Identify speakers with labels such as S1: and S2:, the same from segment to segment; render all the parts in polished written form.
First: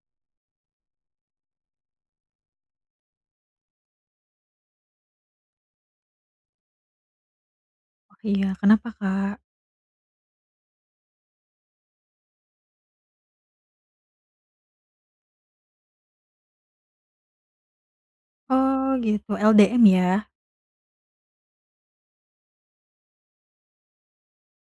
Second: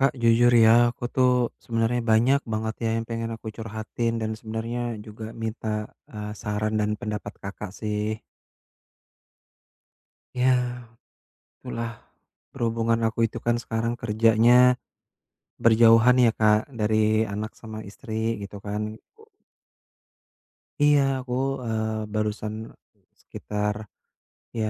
S1: Kak, jujur ya, aku tuh sebenarnya banyak banget ya yang pengen aku curhatin dan sebenarnya juga minta, saran dan pendapat Kakak sih.
S2: Oh iya, kenapa Kak?
S1: Ya, itulah berhubungan aku itu kan sekarang kerjanya berjauhan ya, Kak, dari anak sama istri gitu kan.
S2: Oh gitu, LDM ya?
S1: Iya, aku, barusan sekitar ya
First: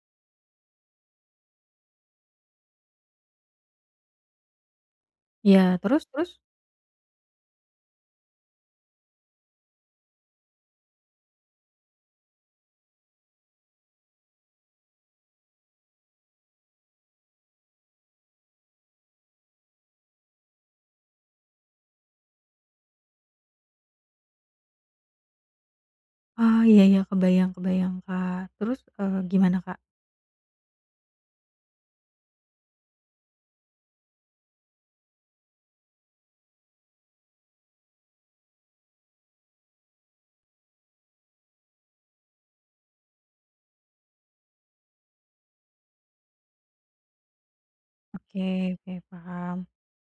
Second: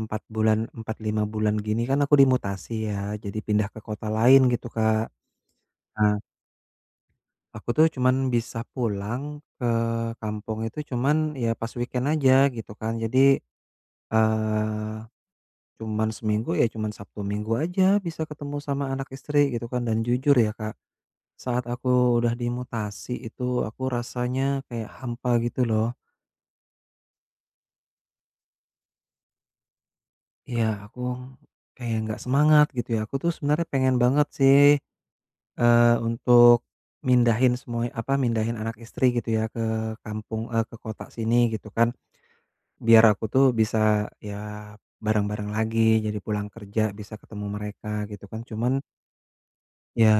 S1: 4 bulan, 4 5 bulan gini kan aku dimutasi ya, jadi pindah ke kota lain gitu, Kak.
S2: Iya, terus terus?
S1: Aku tuh cuman bisa pulang ke kampung itu cuman ya pas weekend aja gitu kan. Jadi, eee, cuman seminggu ya cuman Sabtu Minggu aja bisa ketemu sama anak istri gitu kan dan jujur ya Kak, saat aku udah dimutasi itu aku rasanya kayak hampa gitu loh.
S2: Oh, iya iya, kebayang kebayang Kak. Terus, gimana Kak?
S1: Iya aku kayak nggak semangat gitu ya. Aku tuh sebenarnya pengen banget sih, untuk mindahin semua apa, mindahin anak istri gitu ya ke kampung, ke kota sini gitu kan. Biar aku tuh bisa, ya bareng-bareng lagi, jadi pulang kerja bisa ketemu mereka gitu kan.
S2: Oke
S1: Cuman,
S2: oke, paham.
S1: ya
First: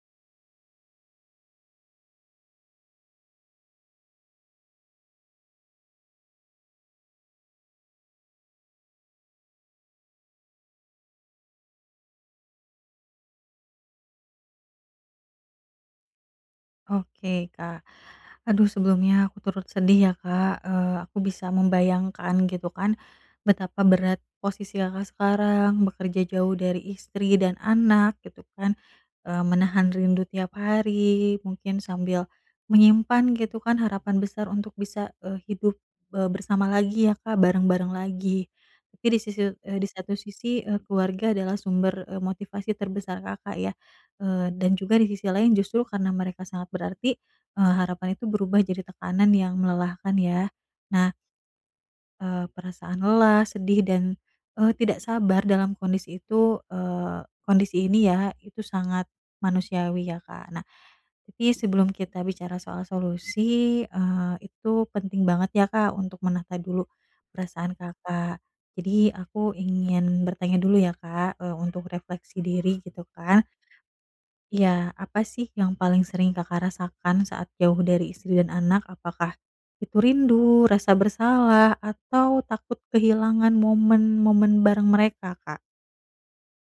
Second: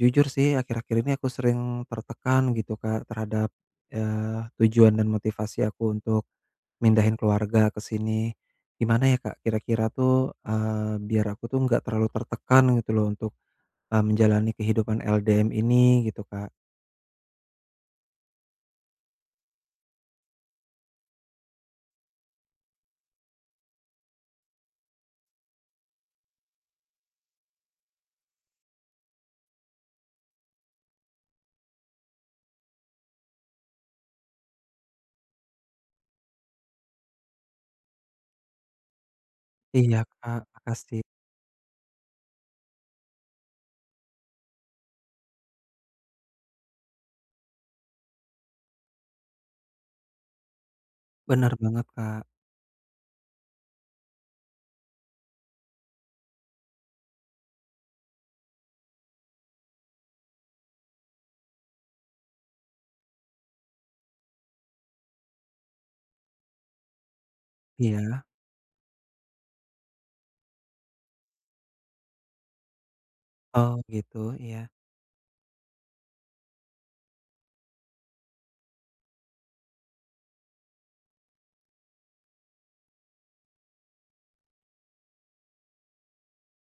S1: jujur sih akhir-akhir ini aku sering tertekan gitu Kak terhadap, tujuan dan motivasi aku untuk mindahin keluarga ke sini. Gimana ya Kak kira-kira tuh, biar aku tuh nggak terlalu tertekan gitu loh untuk, menjalani kehidupan LDM ini gitu Kak.
S2: Oke, Kak. Aduh sebelumnya aku turut sedih ya, Kak, aku bisa membayangkan gitu kan betapa berat posisi Kakak sekarang, bekerja jauh dari istri dan anak gitu kan, menahan rindu tiap hari, mungkin sambil menyimpan gitu kan harapan besar untuk bisa, hidup, bersama lagi ya, Kak, bareng-bareng lagi. Tapi di
S1: Iya
S2: satu
S1: Kak,
S2: sisi,
S1: makasih.
S2: keluarga adalah sumber, motivasi terbesar Kakak ya. Dan juga di sisi lain justru karena mereka sangat berarti, harapan itu berubah jadi tekanan yang melelahkan ya. Nah,
S1: Benar banget Kak.
S2: perasaan lelah, sedih, dan tidak sabar dalam kondisi ini ya, itu sangat manusiawi ya, Kak. Nah, tapi sebelum kita bicara soal solusi, itu penting banget ya, Kak, untuk menata dulu perasaan
S1: Iya.
S2: Kakak. Jadi aku ingin bertanya dulu ya, Kak, untuk refleksi diri gitu kan.
S1: Oh gitu, iya.
S2: Iya, apa sih yang paling sering Kakak rasakan saat jauh dari istri dan anak? Apakah itu rindu, rasa bersalah, atau takut kehilangan momen-momen bareng mereka, Kak?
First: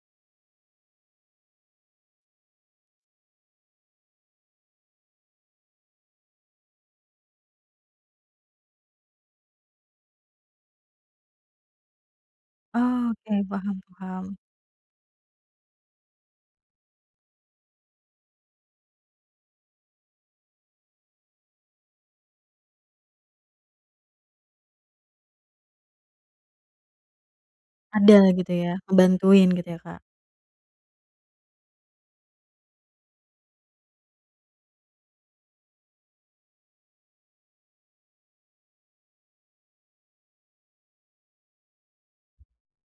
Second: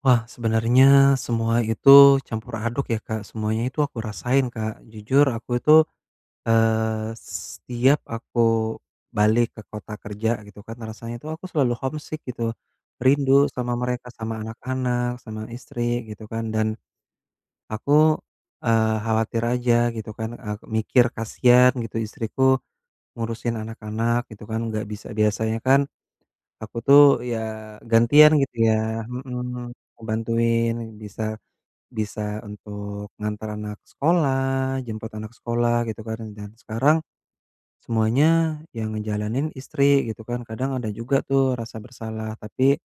S1: Wah, sebenarnya semua itu campur aduk ya, Kak, semuanya itu aku rasain, Kak. Jujur aku itu, eee, setiap aku balik ke kota kerja gitu kan, rasanya itu aku selalu homesick gitu,
S2: Oh, oke,
S1: rindu sama
S2: paham
S1: mereka,
S2: paham.
S1: sama anak-anak, sama istri gitu kan. Dan aku, khawatir aja gitu kan, aku mikir kasihan gitu istriku ngurusin anak-anak gitu kan, nggak bisa biasanya kan aku tuh ya
S2: Ada
S1: gantian
S2: gitu
S1: gitu ya,
S2: ya, ngebantuin gitu
S1: mhm,
S2: ya, Kak?
S1: ngebantuin bisa bisa untuk ngantar anak sekolah, jemput anak sekolah gitu kan dan sekarang semuanya yang ngejalanin istri gitu kan. Kadang ada juga tuh rasa bersalah tapi,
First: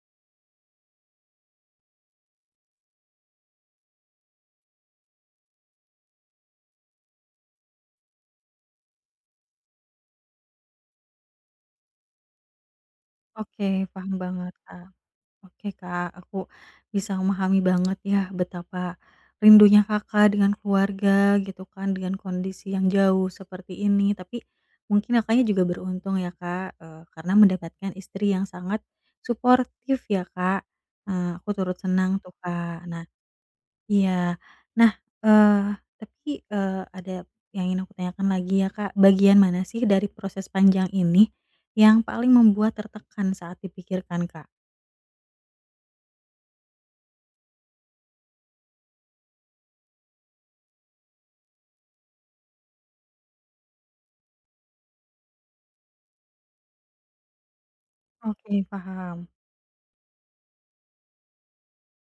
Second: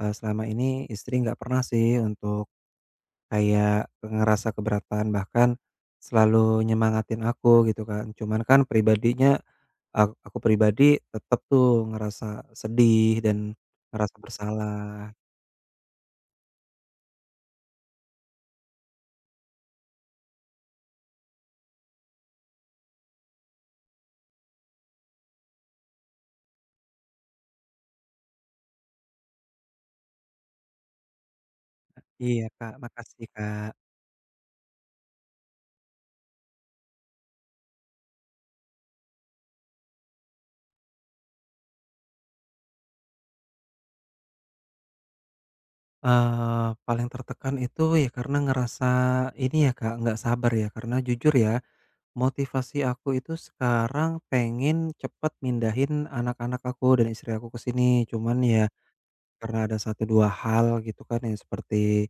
S1: selama ini istri nggak pernah sih untuk kayak ngerasa keberatan bahkan selalu nyemangatin aku gitu kan. Cuman kan pribadinya aku pribadi tetap tuh ngerasa sedih dan
S2: Oke, paham
S1: ngerasa
S2: banget, Kak.
S1: bersalah.
S2: Oke Kak, aku bisa memahami banget ya betapa rindunya Kakak dengan keluarga gitu kan, dengan kondisi yang jauh seperti ini. Tapi mungkin Kakaknya juga beruntung ya Kak, karena mendapatkan istri yang sangat suportif ya Kak. Aku turut senang tuh
S1: Iya Kak,
S2: Kak. Nah
S1: makasih Kak.
S2: iya. Nah, eee, tapi, ada yang ingin aku tanyakan lagi ya Kak, bagian mana sih dari proses panjang ini yang paling membuat tertekan saat dipikirkan Kak?
S1: Paling tertekan itu ya karena ngerasa ini ya Kak, nggak sabar ya karena jujur ya, motivasi aku itu sekarang pengen cepet mindahin anak-anak aku dan istri aku ke sini. Cuman ya
S2: Oke, paham.
S1: karena ada satu 2 hal gitu kan ya seperti,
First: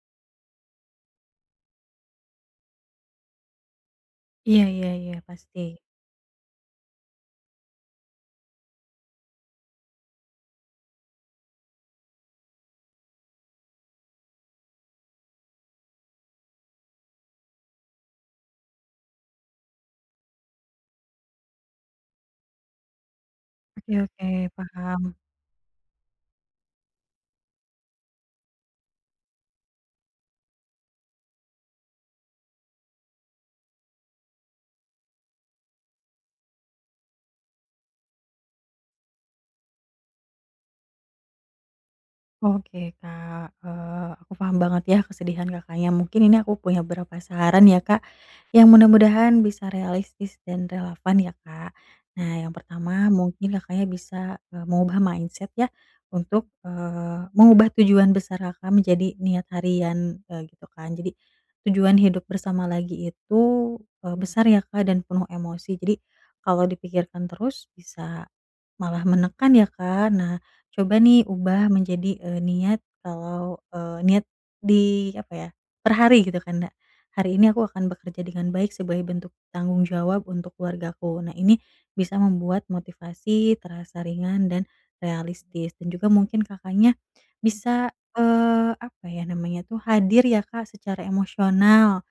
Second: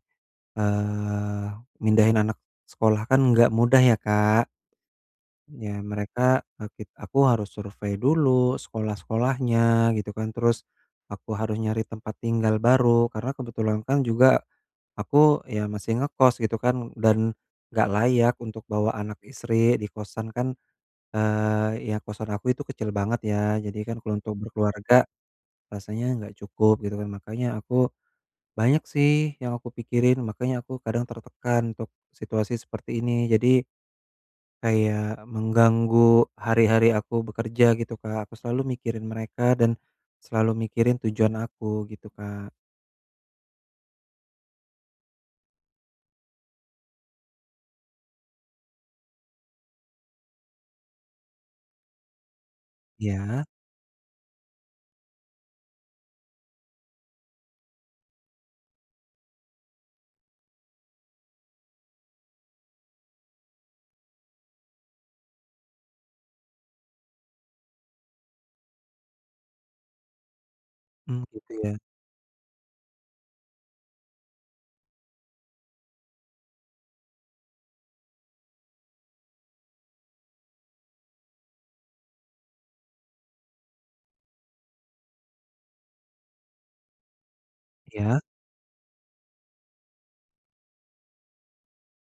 S1: eee, mindahin anak sekolah kan nggak mudah ya Kak.
S2: Iya iya iya, pasti.
S1: Ya mereka, eee, kit aku harus survei dulu sekolah-sekolahnya gitu kan, terus aku harus nyari tempat tinggal baru karena kebetulan kan juga aku ya masih ngekos gitu kan dan nggak layak untuk bawa anak istri di kosan kan, ya kosan aku itu kecil banget ya jadi
S2: Oke
S1: kan kalau
S2: oke,
S1: untuk
S2: paham.
S1: berkeluarga rasanya nggak cukup gitu kan makanya aku banyak sih yang aku pikirin makanya aku kadang tertekan untuk situasi seperti ini jadi kayak mengganggu hari-hari aku bekerja gitu Kak, aku selalu mikirin mereka dan selalu mikirin tujuan aku gitu Kak.
S2: Oke, Kak, aku paham banget ya kesedihan Kakaknya. Mungkin ini aku punya beberapa saran ya, Kak, yang mudah-mudahan bisa realistis dan relevan ya, Kak. Nah, yang pertama
S1: Ya,
S2: mungkin Kakaknya bisa, mengubah mindset ya untuk, mengubah tujuan besar Kakak menjadi niat harian, gitu kan. Jadi tujuan hidup bersama lagi itu, besar ya, Kak, dan penuh emosi. Jadi kalau dipikirkan terus bisa malah menekan ya, Kak. Nah, coba nih
S1: mmm, gitu
S2: ubah
S1: ya?
S2: menjadi, niat kalau, niat di apa ya, per hari gitu kan hari ini aku akan bekerja dengan baik sebagai bentuk tanggung jawab untuk keluargaku. Nah, ini bisa membuat motivasi terasa ringan dan realistis dan juga mungkin Kakaknya bisa,
S1: Ya,
S2: apa ya namanya tuh, hadir ya Kak, secara emosional.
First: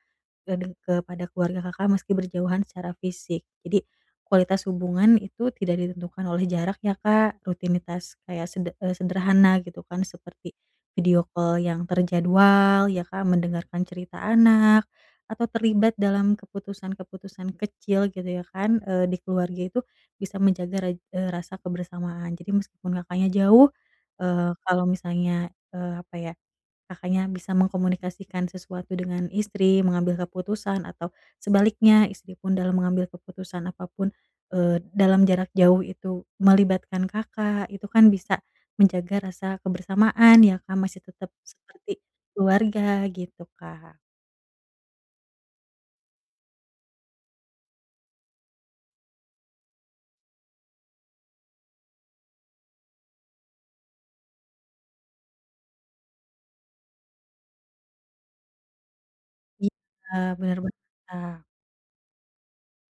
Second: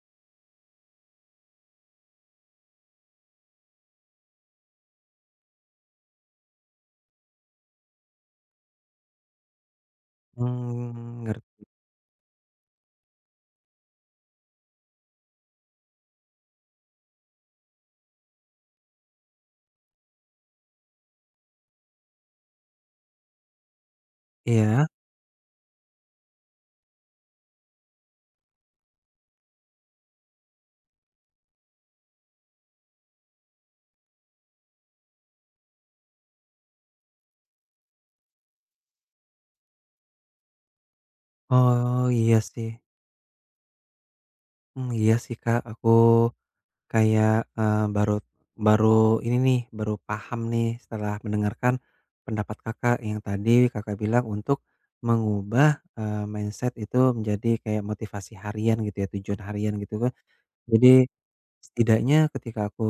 S2: Kepada keluarga Kakak meski berjauhan secara fisik. Jadi kualitas hubungan itu tidak ditentukan oleh jarak ya, Kak, rutinitas kayak sederhana gitu kan seperti
S1: mmm,
S2: video call
S1: ngerti
S2: yang terjadwal ya, Kak, mendengarkan cerita anak, atau terlibat dalam keputusan-keputusan kecil gitu ya kan, di keluarga itu bisa menjaga rasa kebersamaan. Jadi meskipun Kakaknya jauh, kalau
S1: ya.
S2: misalnya, apa ya Kakaknya bisa mengkomunikasikan sesuatu dengan istri, mengambil keputusan atau sebaliknya istri pun dalam mengambil keputusan apapun, dalam jarak jauh itu melibatkan Kakak, itu kan bisa menjaga rasa kebersamaan ya Kak, masih tetap seperti
S1: Oh, iya sih.
S2: keluarga gitu Kak.
S1: Mmm, iya sih, Kak, aku kayak, eee, baru baru ini nih, baru paham nih setelah mendengarkan pendapat Kakak yang tadi Kakak bilang untuk mengubah, mindset itu menjadi kayak motivasi harian gitu ya, tujuan harian gitu kan.
S2: Iya, benar banget
S1: Jadi
S2: Kak.
S1: setidaknya ketika aku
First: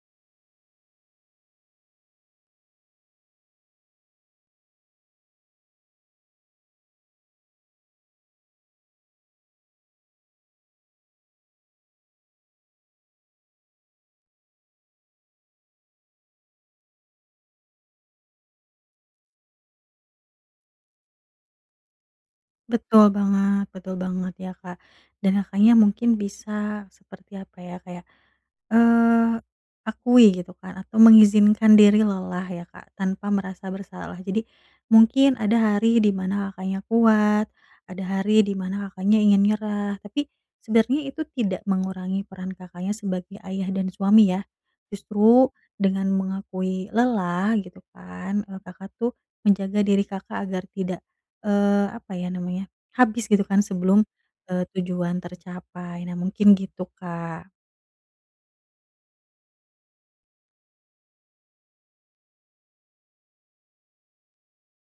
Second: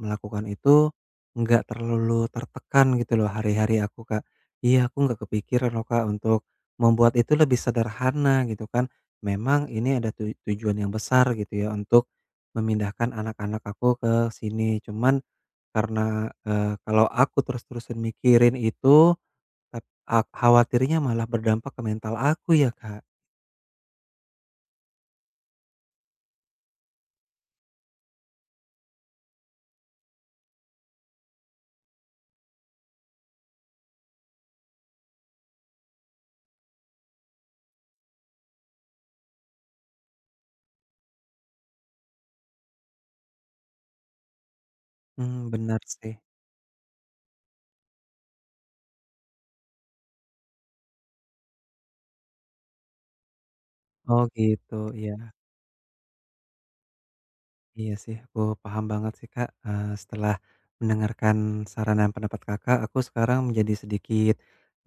S1: melakukan itu, nggak terlalu tertekan gitu loh hari-hari aku, Kak. Iya, aku nggak kepikiran loh, Kak, untuk membuat itu lebih sederhana gitu kan. Memang ini ada tujuan yang besar gitu ya untuk memindahkan anak-anak aku ke sini. Cuman karena, kalau aku terus-terusan mikirin itu, tap ak khawatirnya malah berdampak ke mental aku ya, Kak.
S2: Betul banget ya Kak, dan Kakaknya mungkin bisa seperti apa ya, kayak Eee, akui gitu kan atau mengizinkan diri lelah ya Kak, tanpa merasa bersalah. Jadi mungkin ada hari di mana Kakaknya kuat, ada hari di mana Kakaknya ingin nyerah, tapi sebenarnya itu tidak mengurangi peran Kakaknya sebagai ayah dan suami ya. Justru
S1: Mmm, bener
S2: dengan
S1: sih.
S2: mengakui lelah gitu kan, Kakak tuh menjaga diri Kakak agar tidak, apa ya namanya, habis gitu kan sebelum,
S1: Oh gitu,
S2: tujuan
S1: ya.
S2: tercapai. Nah mungkin gitu Kak.
S1: Iya sih, aku paham banget sih, Kak. Setelah mendengarkan saran dan pendapat Kakak, aku sekarang menjadi sedikit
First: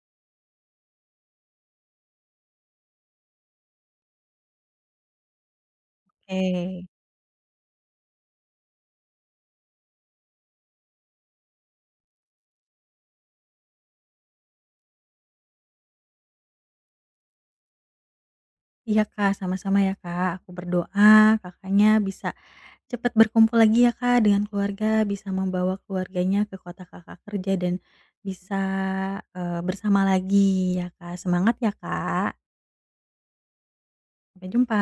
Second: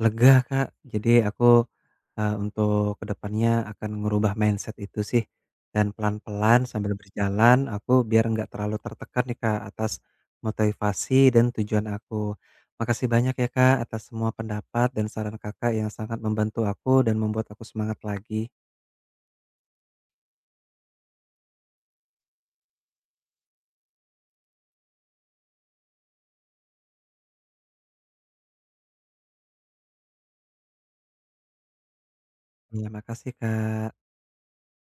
S1: lega, Kak. Jadi aku, untuk kedepannya akan ngerubah mindset itu sih, dan pelan-pelan
S2: Oke.
S1: sambil berjalan aku biar nggak terlalu tertekan nih, Kak, atas motivasi dan tujuan aku. Makasih banyak ya, Kak, atas semua pendapat dan saran Kakak yang sangat membantu aku dan membuat aku semangat lagi.
S2: Iya Kak, sama-sama ya Kak. Aku berdoa Kakaknya bisa cepat berkumpul lagi ya Kak dengan keluarga, bisa membawa keluarganya ke kota Kakak kerja dan bisa, bersama lagi ya Kak. Semangat ya Kak,
S1: Iya, makasih, Kak.
S2: sampai jumpa.